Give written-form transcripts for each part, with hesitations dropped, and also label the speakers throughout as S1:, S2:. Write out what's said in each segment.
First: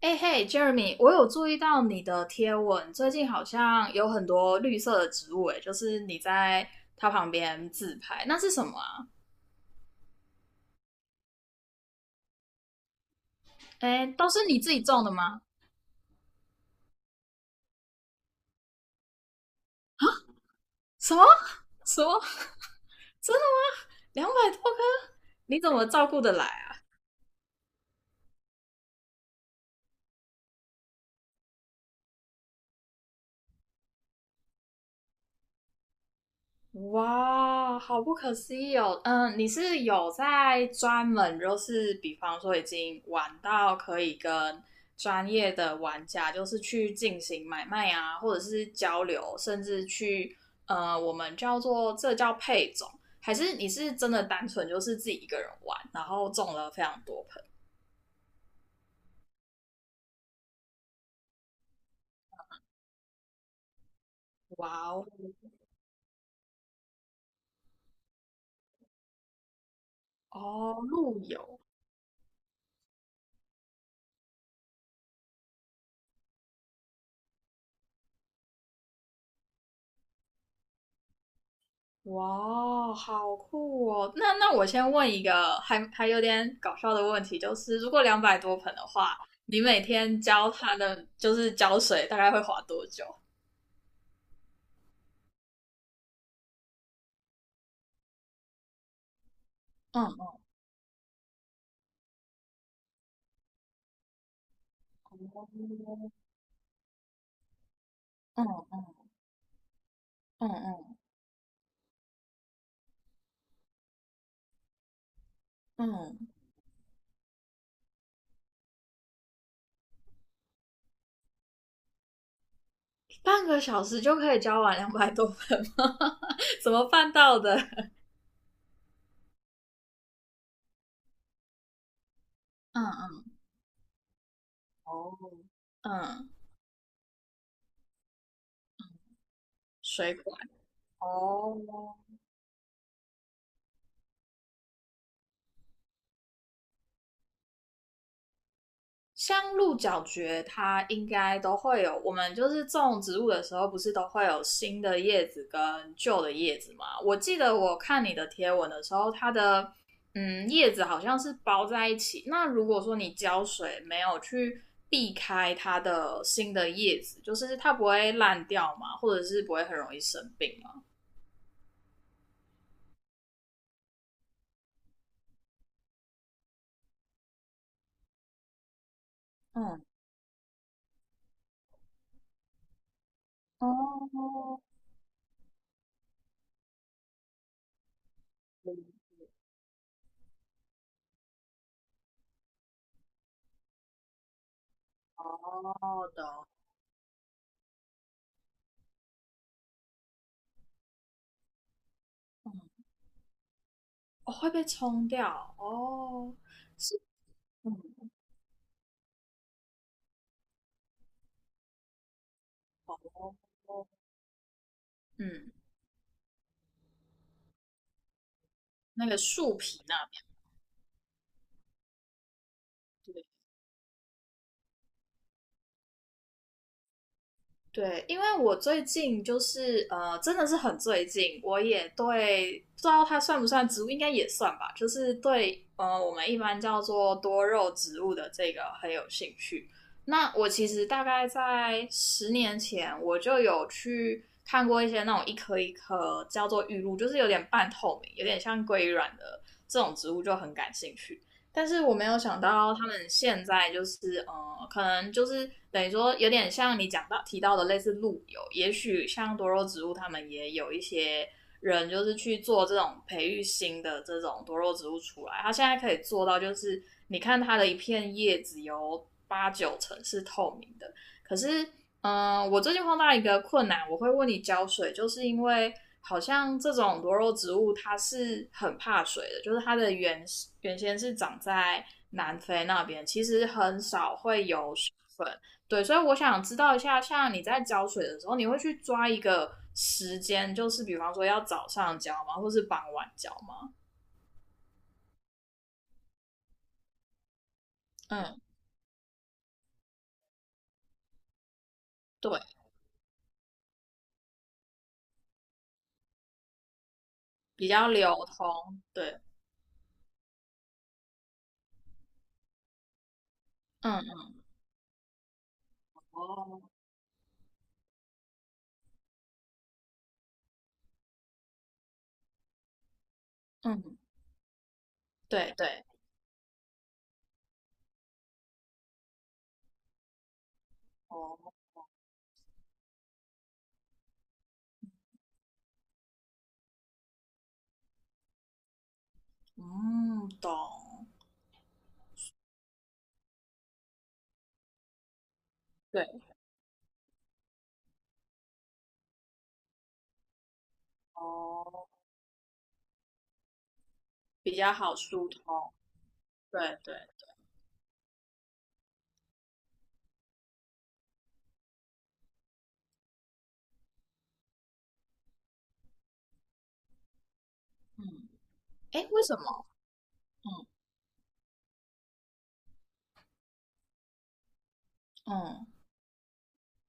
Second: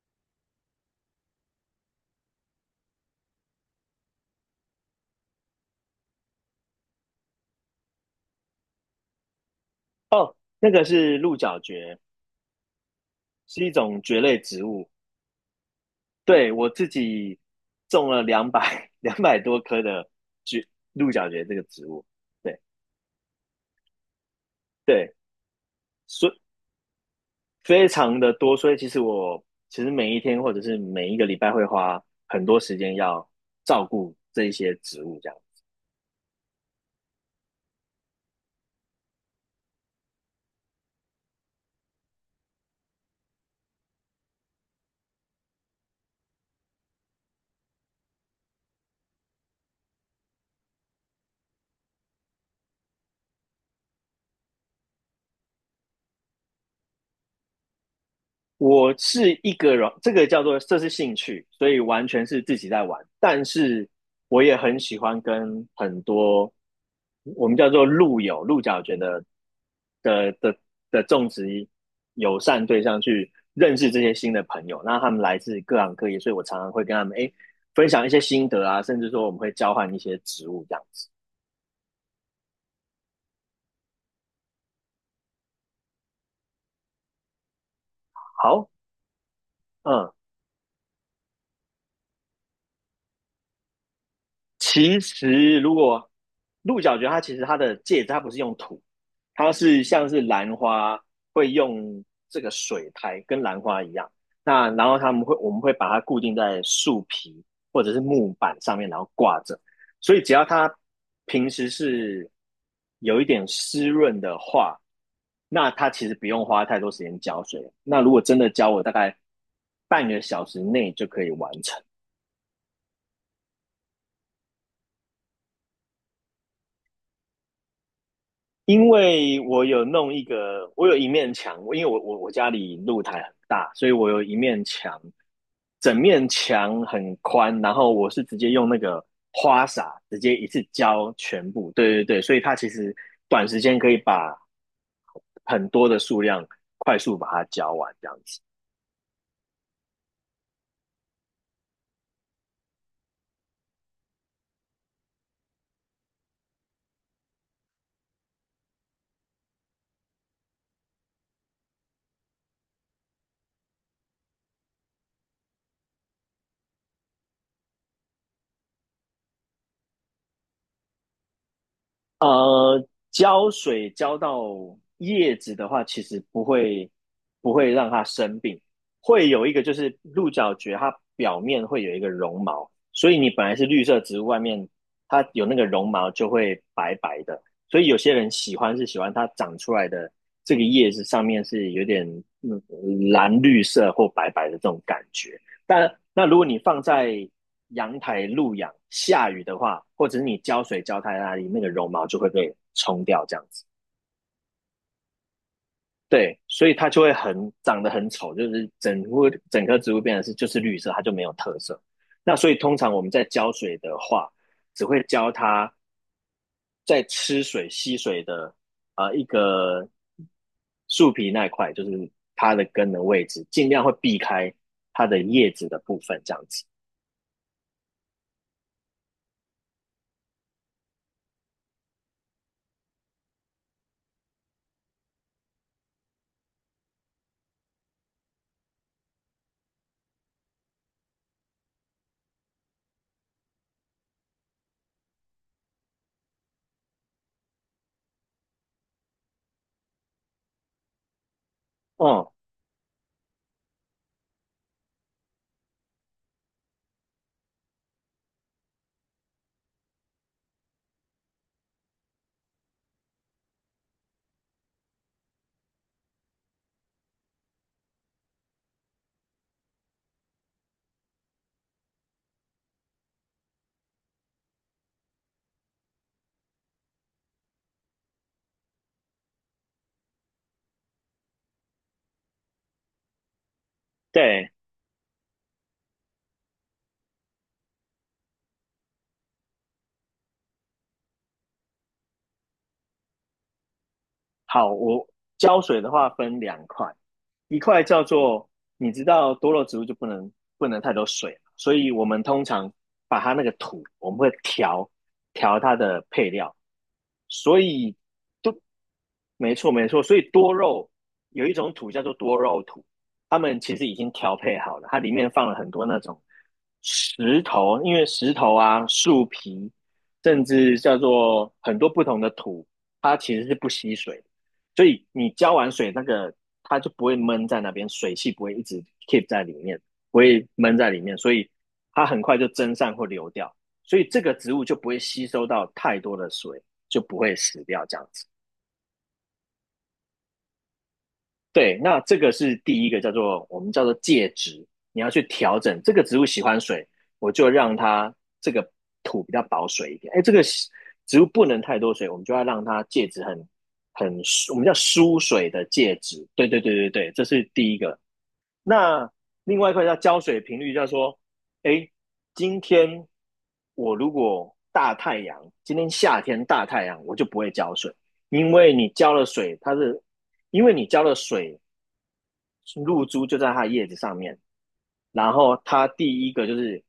S1: 哎嘿，Jeremy，我有注意到你的贴文，最近好像有很多绿色的植物，哎，就是你在它旁边自拍，那是什么啊？
S2: 哦，那个是鹿角蕨，是一种
S1: 哎，
S2: 蕨
S1: 都
S2: 类
S1: 是你
S2: 植
S1: 自己
S2: 物。
S1: 种的吗？
S2: 对，我自己种了两百 多棵的蕨鹿
S1: 什么？
S2: 角蕨这个植
S1: 什
S2: 物。
S1: 么？
S2: 对
S1: 真的吗？200多棵，
S2: 对，
S1: 你怎么照顾
S2: 所
S1: 得来？
S2: 非常的多，所以其实每一天或者是每一个礼拜会花很多时间要照顾这一些植物，这样。
S1: 哇，好不可思议哦！嗯，你是有在专门，就是比方说已经玩到可以跟专业的玩家，就是去进行买卖啊，或者是交流，甚至去我们叫做这叫配种，还是你是真的单纯就是自己一个人玩，然后种了非常多盆？
S2: 我是一个人，这个叫做这是兴趣，所以完全是自己在玩。但是我也很
S1: 哇
S2: 喜
S1: 哦，
S2: 欢跟很多我们叫做路友、鹿角蕨的的
S1: 哦，
S2: 的
S1: 陆
S2: 种
S1: 游。
S2: 植友善对象去认识这些新的朋友。那他们来自各行各业，所以我常常会跟他们分享一些心得啊，甚至说我们会交换一些植物这样子。
S1: 哇，好酷哦！那我先问一个还有点搞笑的问题，就是如果两百多
S2: 好，
S1: 盆的话，你每
S2: 嗯，
S1: 天浇它的就是浇水，大概会花多久？
S2: 其实如果鹿角蕨，它其实它的介质它不是用土，它是像是
S1: 嗯
S2: 兰花会用这个水苔跟兰花一样，那然后他们会我们会把它固定在树皮或者是木板上
S1: 嗯
S2: 面，然后挂着，所以只要它
S1: 嗯
S2: 平时是有一点湿润的话，那它
S1: 嗯
S2: 其实
S1: 嗯，
S2: 不用花太多时间浇水。那如果真的浇，我大概半个小时内就可以完成。
S1: 半个小时就可以浇完两百多盆吗？怎么办到的？
S2: 因为我有弄一个，我有一面墙，因为我家里
S1: 嗯
S2: 露台很
S1: 嗯
S2: 大，所以我有一面墙，
S1: 哦
S2: 整面
S1: 嗯，
S2: 墙很宽，然后我是直接用那个花洒
S1: 水
S2: 直接
S1: 管
S2: 一次浇全
S1: 哦，
S2: 部，对对对，所以它其实短时间可以把很多的数量快速把它浇完，这样子。
S1: 像鹿角蕨，它应该都会有。我们就是种植物的时候，不是都会有新的叶子跟旧的叶子吗？我记得我看你的贴文的时候，它的叶子好像是包在一起。那如果说你浇水没有去避开它的新的叶子，就是它不会烂掉嘛，或者是不会很容易生病嘛？
S2: 呃，浇水浇到叶子的话，其实不会让它生病，会有一个就
S1: 嗯，
S2: 是鹿角蕨，它表面会有一个绒毛，所以你本来是
S1: 哦，
S2: 绿色植物，外
S1: 哦，
S2: 面它有那个绒毛就会白白的，所以有些人喜
S1: 懂，
S2: 欢
S1: 嗯
S2: 是喜欢它长出来的这个叶子上面是有点蓝绿色或白白的这种感
S1: 哦
S2: 觉。但
S1: 哦
S2: 那如果
S1: 懂
S2: 你放在阳台露养，下雨的话，或者是你浇水浇太大里面的绒毛就会被冲掉，这样子。
S1: 哦会被冲掉哦，
S2: 对，所以它
S1: 是，
S2: 就会很长得
S1: 嗯
S2: 很丑，就是整棵植物变成就是绿色，它就没有特色。那所以通常我们在浇水
S1: 哦，
S2: 的话，只会浇
S1: 嗯，
S2: 它在吃水吸水的
S1: 那个
S2: 一
S1: 树皮
S2: 个
S1: 那
S2: 树皮那一块，就是它的根的位
S1: 边，
S2: 置，尽量会避开它的叶子的部分，这样子。
S1: 对，对，因为我最近就是真的是很最近，我也对不知道它算不算植物，应该也算吧，就是对我们一般叫做多肉植物的这个很有兴趣。那我其实大概在10年前，我就有去看过一些那种一颗一颗叫做玉露，就是有点半透明，有点像龟卵的这种植物，就很感兴趣。但是我没有
S2: 嗯，
S1: 想到他们现在就是可能就是等于说有点像你讲到提到的类似路由，也许像多肉植物他们也有一些人就是去做这种培育新的这种多肉植物出来，他现在可以做到就是你看它的一片叶子有八九成是透明的，可是我最近碰到一个困难，我会问你浇水，就是因为好像这种多肉植物它是很怕水的，就是它的原先是长在南非那边，其实很少会
S2: 对，
S1: 有水分。对，所以我想知道一下，像你在浇水的时候，你会去抓一个时间，就是比方说要早上浇吗，或是傍晚浇吗？
S2: 好，我浇水的话分两块，一块叫
S1: 嗯，
S2: 做你知道多肉植物就不能太多水嘛，所以我们
S1: 对，
S2: 通常把它那个土，我们会调它的配料，所
S1: 比较
S2: 以
S1: 流
S2: 都
S1: 通。对，
S2: 没错，没错。所以多肉有一种土叫做多肉土，他们其实已
S1: 嗯，
S2: 经调配好了，它里面放了很多那种
S1: 哦，
S2: 石头，因为石头啊、树皮，甚至叫做很多不同的土，它其实是不吸
S1: 嗯，
S2: 水的，所以你
S1: 对
S2: 浇
S1: 对，
S2: 完水，那个它就不会闷在那边，水汽不会一直 keep 在里面，不会闷在里面，所以
S1: 哦，
S2: 它很快就蒸散或流掉，所以这个植物就不会吸收到太多的水，就不会死掉这样子。
S1: 嗯，懂。
S2: 对，那这个是第一个叫做我们叫做介质，你要去调整这个植
S1: 对。
S2: 物喜欢水，我就让它这个土比较保水一点。哎，这个植物不能太
S1: 哦，
S2: 多水，我们就要让它介质很很
S1: 比
S2: 我们
S1: 较
S2: 叫
S1: 好
S2: 疏
S1: 疏
S2: 水的
S1: 通。
S2: 介质。对对对
S1: 对
S2: 对
S1: 对，
S2: 对，这是第一个。那另外一块叫浇水频率，叫做哎，今天我如果大太阳，今天夏天大太阳，我就不会浇水，
S1: 嗯，
S2: 因为你
S1: 哎，
S2: 浇
S1: 为
S2: 了
S1: 什
S2: 水，
S1: 么？
S2: 它是因
S1: 嗯
S2: 为你浇了水。露珠就在它的叶子上面。然后
S1: 嗯
S2: 它第一个就是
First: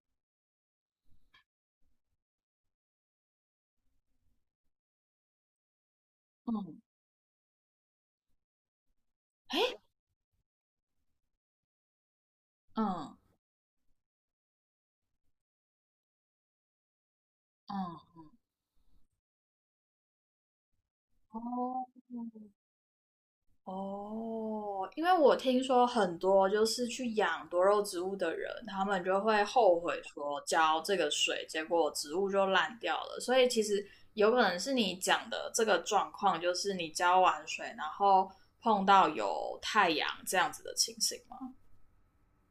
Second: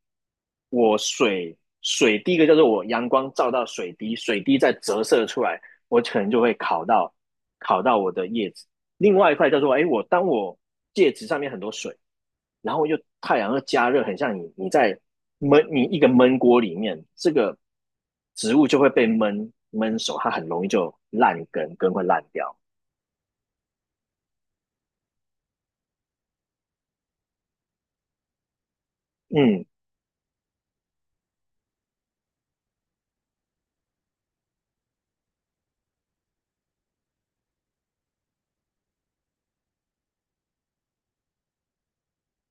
S2: 我水水，第一个叫做我阳光照到水滴，水滴再折射出来，我可能就会
S1: 嗯，
S2: 烤到我的叶子。另外一块叫
S1: 哎，
S2: 做，哎，我当我戒指上面很多水，然后又
S1: 嗯
S2: 太阳又加热，很像你在闷你一个闷锅里面，这个
S1: 嗯，
S2: 植物就会被闷熟，它很容易就烂根，
S1: 哦
S2: 根会烂掉。
S1: 哦，因为我听说很多就是去养多肉植物的人，他们就会
S2: 嗯，
S1: 后悔说浇这个水，结果植物就烂掉了。所以其实有可能是你讲的这个状况，就是你浇完水，然后碰到有太阳这样子的情形吗？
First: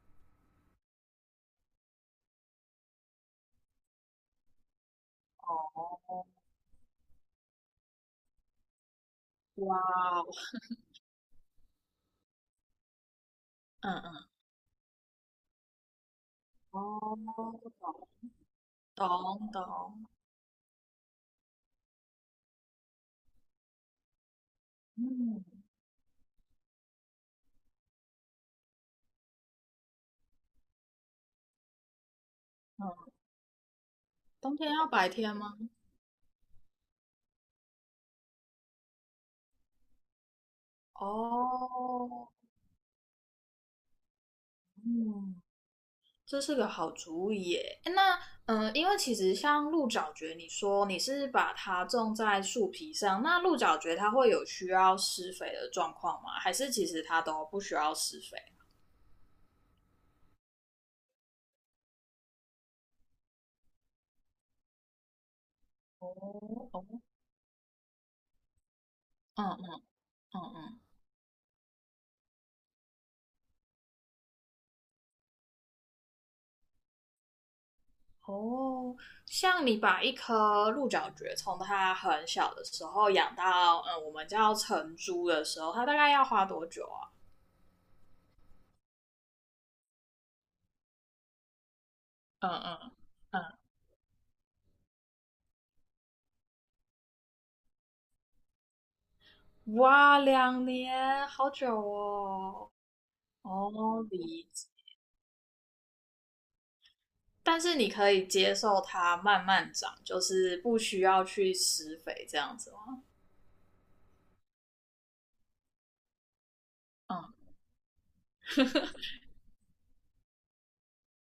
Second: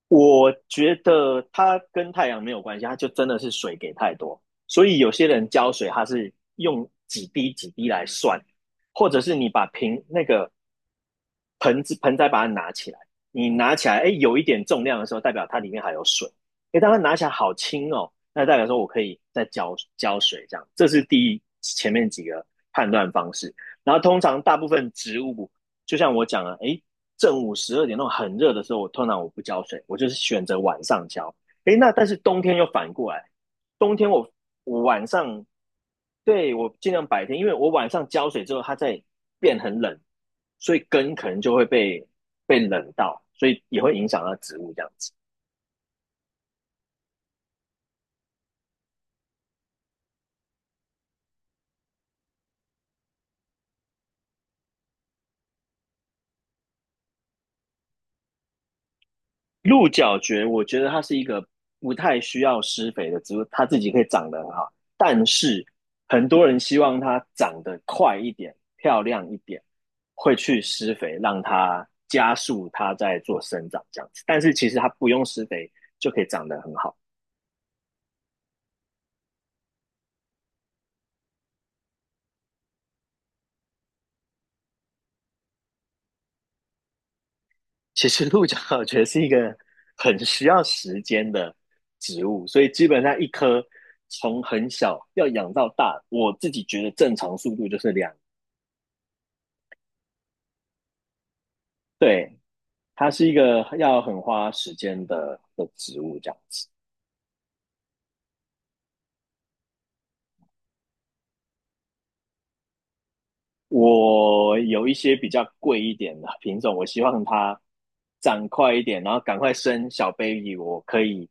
S2: 我觉得它跟太阳没有关系，它就真的是水给太多，所以有些人浇水，它是用几滴几滴来算，或者是你把
S1: 哇
S2: 瓶那
S1: 哦，
S2: 个盆子盆栽把它拿起来，你拿起
S1: 嗯
S2: 来，哎，
S1: 嗯，
S2: 有一点重量的时候，代表它里面还有水。哎，当它拿
S1: 哦，
S2: 起来好轻哦，那代表说我可
S1: 懂
S2: 以再浇
S1: 懂，
S2: 浇水这样。这是第一前面几个判断方式。然后通常大部分植
S1: 嗯
S2: 物，就像我讲了，哎，正午12点那种很热的时候，我通常不浇水，我就是选择晚上浇。哎，那但是冬天又反过
S1: 嗯，
S2: 来，冬天我
S1: 冬天
S2: 我
S1: 要
S2: 晚
S1: 白天
S2: 上
S1: 吗？
S2: 对，我尽量白天，因为我晚上浇水之后，它在变很冷，所以根可能就会被
S1: 哦，
S2: 被冷到，所以也会影响到植物这样子。
S1: 嗯，这是个好主意耶。诶那因为其实像鹿角蕨，你说你是把它种在树皮上，那鹿角蕨它会有需要施肥的状况吗？还是其实它都不需要施肥？
S2: 鹿角蕨，我觉得它是一个不太需要施肥的植物，它自己可以长得很好，但是
S1: 哦
S2: 很多人希
S1: 哦，
S2: 望它长得快一点、漂亮一
S1: 嗯
S2: 点，
S1: 嗯
S2: 会
S1: 嗯
S2: 去
S1: 嗯，
S2: 施肥，让它加速它在做生长这样子。但是其实它不用施肥就可以长得很好。
S1: 哦，像你把一颗鹿角蕨从它很小的时候养到我们叫成株的时候，它大概要花多久啊？
S2: 其实鹿角 我觉得是一个很需要时间的植物，
S1: 嗯
S2: 所以基
S1: 嗯
S2: 本上一
S1: 嗯，
S2: 颗从很小要养到大，我自己觉得正常速度就是两，
S1: 哇，2年，好久
S2: 对，
S1: 哦。
S2: 它是一个要
S1: 哦，
S2: 很
S1: 理
S2: 花
S1: 解。
S2: 时间的植物这样子。
S1: 但是你可以接受它慢慢长，就是不需要去施肥这样子吗？
S2: 我有一些比较贵一点的品种，我希望
S1: 嗯，
S2: 它长快一点，然后赶快生小 baby,我可以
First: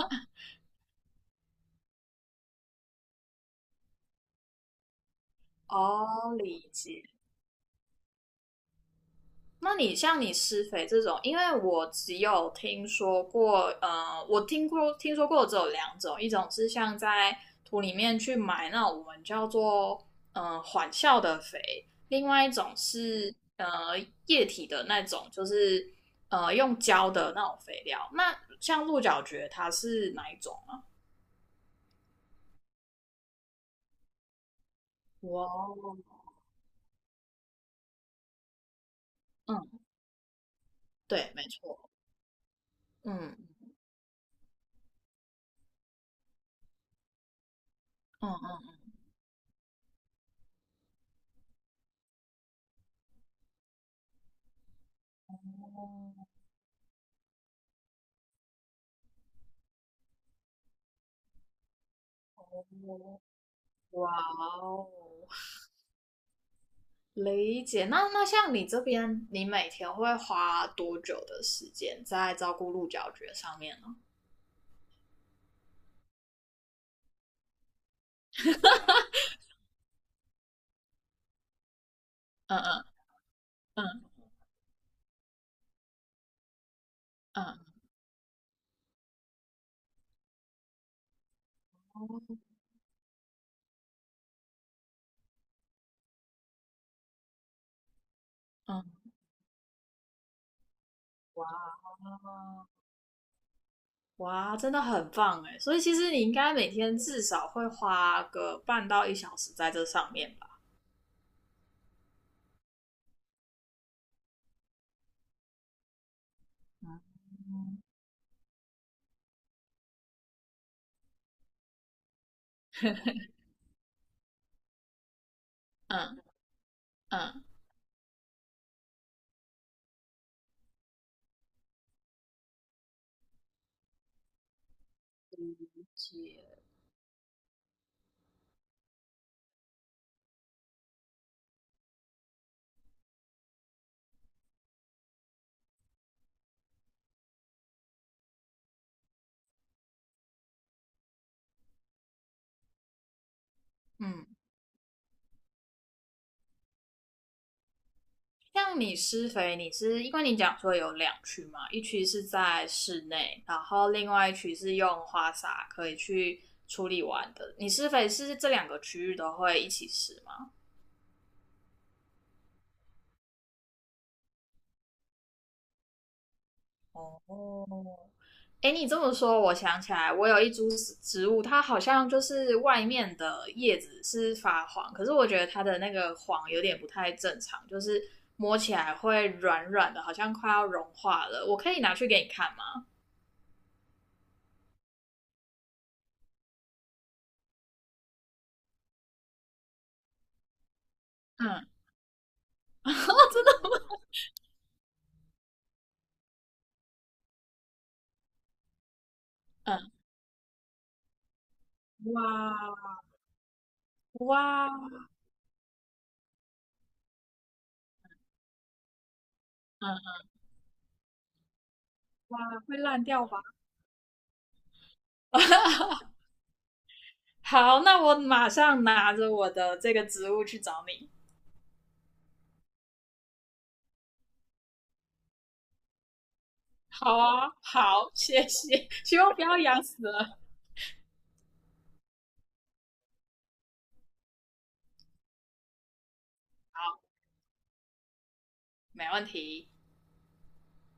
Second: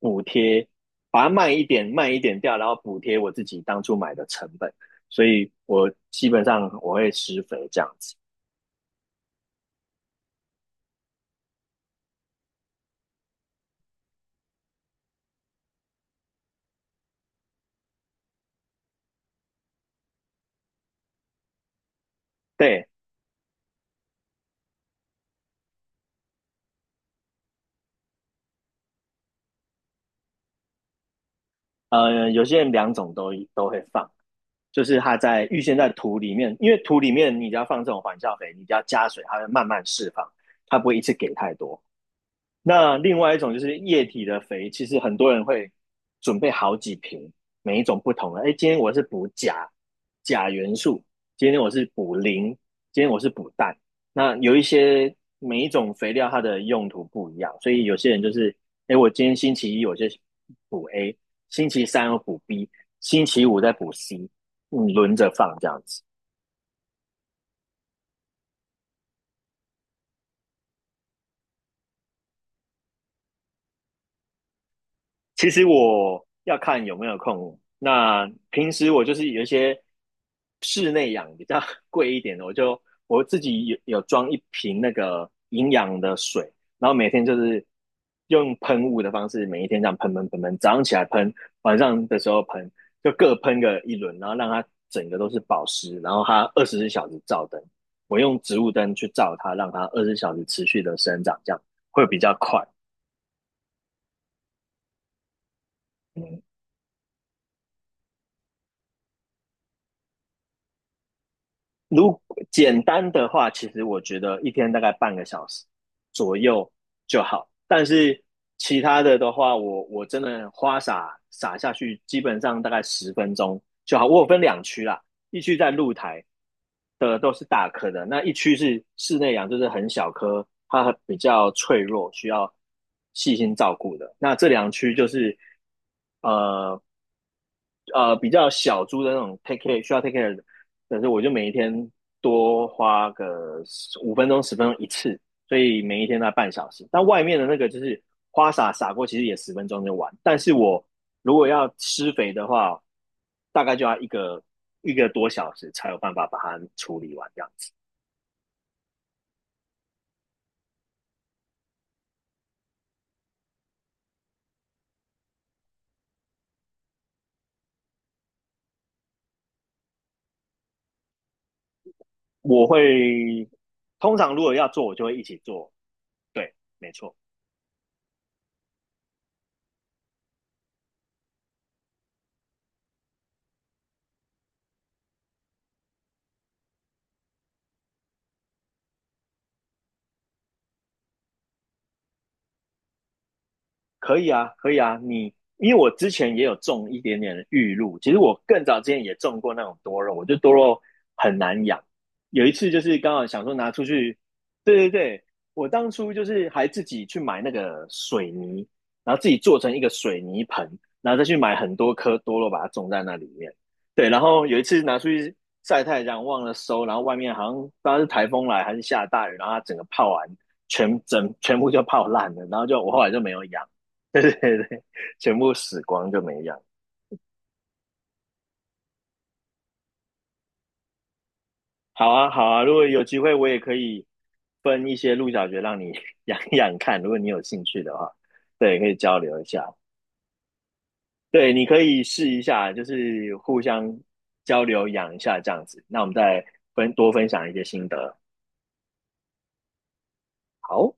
S2: 补贴，把它卖一点掉，然后补贴我自己当初买的成本。所以我基
S1: 哦，
S2: 本上
S1: 理
S2: 我
S1: 解。
S2: 会施肥这样子。
S1: 那你像你施肥这种，因为我只有听说过，我听说过只有两种，一种是像在土里面去埋那种我们叫做缓效的肥，另外一种
S2: 对，
S1: 是液体的那种，就是用胶的那种肥料。那像鹿角蕨它是哪一种啊？
S2: 呃，有些人两种都会放，就是它
S1: 哇
S2: 在预先在
S1: 哦，
S2: 土里面，因为土里面你只要放这种缓效肥，你只要加水，它会
S1: 嗯，
S2: 慢慢释放，它不会一次给
S1: 对，没
S2: 太多。
S1: 错，
S2: 那另外
S1: 嗯
S2: 一种就是液体的肥，其实很多人会准备好几瓶，每一种不同
S1: 嗯
S2: 的。哎，今天我是补钾元素，今天我是补磷，今天我是补氮。那有一些每一种肥料它的用途不一样，所以有些人就是，哎，我今天星期一我就补 A,星期三我补 B,
S1: 嗯，
S2: 星期五再补
S1: 哇
S2: C,
S1: 哦，
S2: 轮着放这样子。
S1: 理解。那像你这边，你每天会花多久的时间在照顾鹿角蕨上面呢？
S2: 其实我要看有没有空。那平时我就是有一些室内养比较 贵一点的，
S1: 嗯嗯
S2: 我自己有
S1: 嗯
S2: 有装一瓶那个营养的水，然后每天就
S1: 嗯
S2: 是用喷雾的方式，每一天这样喷喷喷喷，早上起来喷，晚上的时候喷，就各喷个一轮，然后让它整个都是保湿，然后它二十四小时照灯，我用植物
S1: 嗯，
S2: 灯去照它，让它二十四小时持续的生长，
S1: 哇
S2: 这样会比较快。
S1: 哇，真的很棒哎！所以其实你应
S2: 嗯
S1: 该每天至少会花个半到一小时在这上面吧？
S2: 如简单的话，其实我觉得一天大概半个小时左右
S1: 嗯
S2: 就好。但是其他的话，我真的花洒洒下去，基本上大概十 分钟就好。我有分两区啦，一区在露
S1: 嗯嗯，
S2: 台的都
S1: 嗯。
S2: 是大颗的，那一区是室内养，就是很小颗，它比较脆弱，需要细心照顾的。那这两区就是呃比较小猪的那种 take care 的，但是我就每一天多花个5分钟10分钟一次，所以每一天大概半小时。但外面的那个就是花洒洒过，其实也十分钟就完。但是我如果要施肥的话，大概就要
S1: 嗯
S2: 一个多小时才有办法把它处理完这样子。
S1: 像你施肥，你是因为你讲说有两区嘛，一区是在室内，然后另外一区是用花洒可以去处理完的。你施肥是这两个区域都会一起施吗？
S2: 我会通常如果要做，我就会一起做。对，没错。
S1: 哦，哎，你这么说，我想起来，我有一株植物，它好像就是外面的叶子是发黄，可是我觉得它的那个黄有点不太正常，就是摸起来会软软的，好像快要融化了。我可以拿去给你看吗？
S2: 可以啊，可以啊，你因为我之前也有种一点点的玉露，其实我更早之前也种过那种多肉，我觉得多肉很难
S1: 嗯
S2: 养。有一次就是刚好想说拿出去，对对对，我当初就是还自己去买那个水泥，然后自己做成一个
S1: 嗯，
S2: 水泥盆，然后再去买很多颗多肉把它
S1: 哇，
S2: 种在那里面。对，然后有一
S1: 哇，
S2: 次拿出去晒太阳忘了收，然后外面好像不知道是台风来还是下大雨，然后它整个
S1: 嗯，
S2: 泡完全部就泡烂
S1: 哇，
S2: 了，然后
S1: 会
S2: 就我后
S1: 烂
S2: 来就
S1: 掉
S2: 没
S1: 吧？
S2: 有养。对对对，全部死 光就没养。
S1: 好，那我马上拿着我的这个植物去找你。
S2: 好啊，好啊，如果有机会，我也可以分一些鹿角蕨让你 养一养看，如
S1: 好
S2: 果你有
S1: 啊，
S2: 兴趣的
S1: 好，
S2: 话，
S1: 谢
S2: 对，可
S1: 谢，
S2: 以交
S1: 希望
S2: 流
S1: 不
S2: 一
S1: 要
S2: 下。
S1: 养死了。
S2: 对，你可以试一下，就是互相交流养一下这样子。那我们再
S1: 好，
S2: 多分享一些心得。
S1: 没问题。
S2: 好。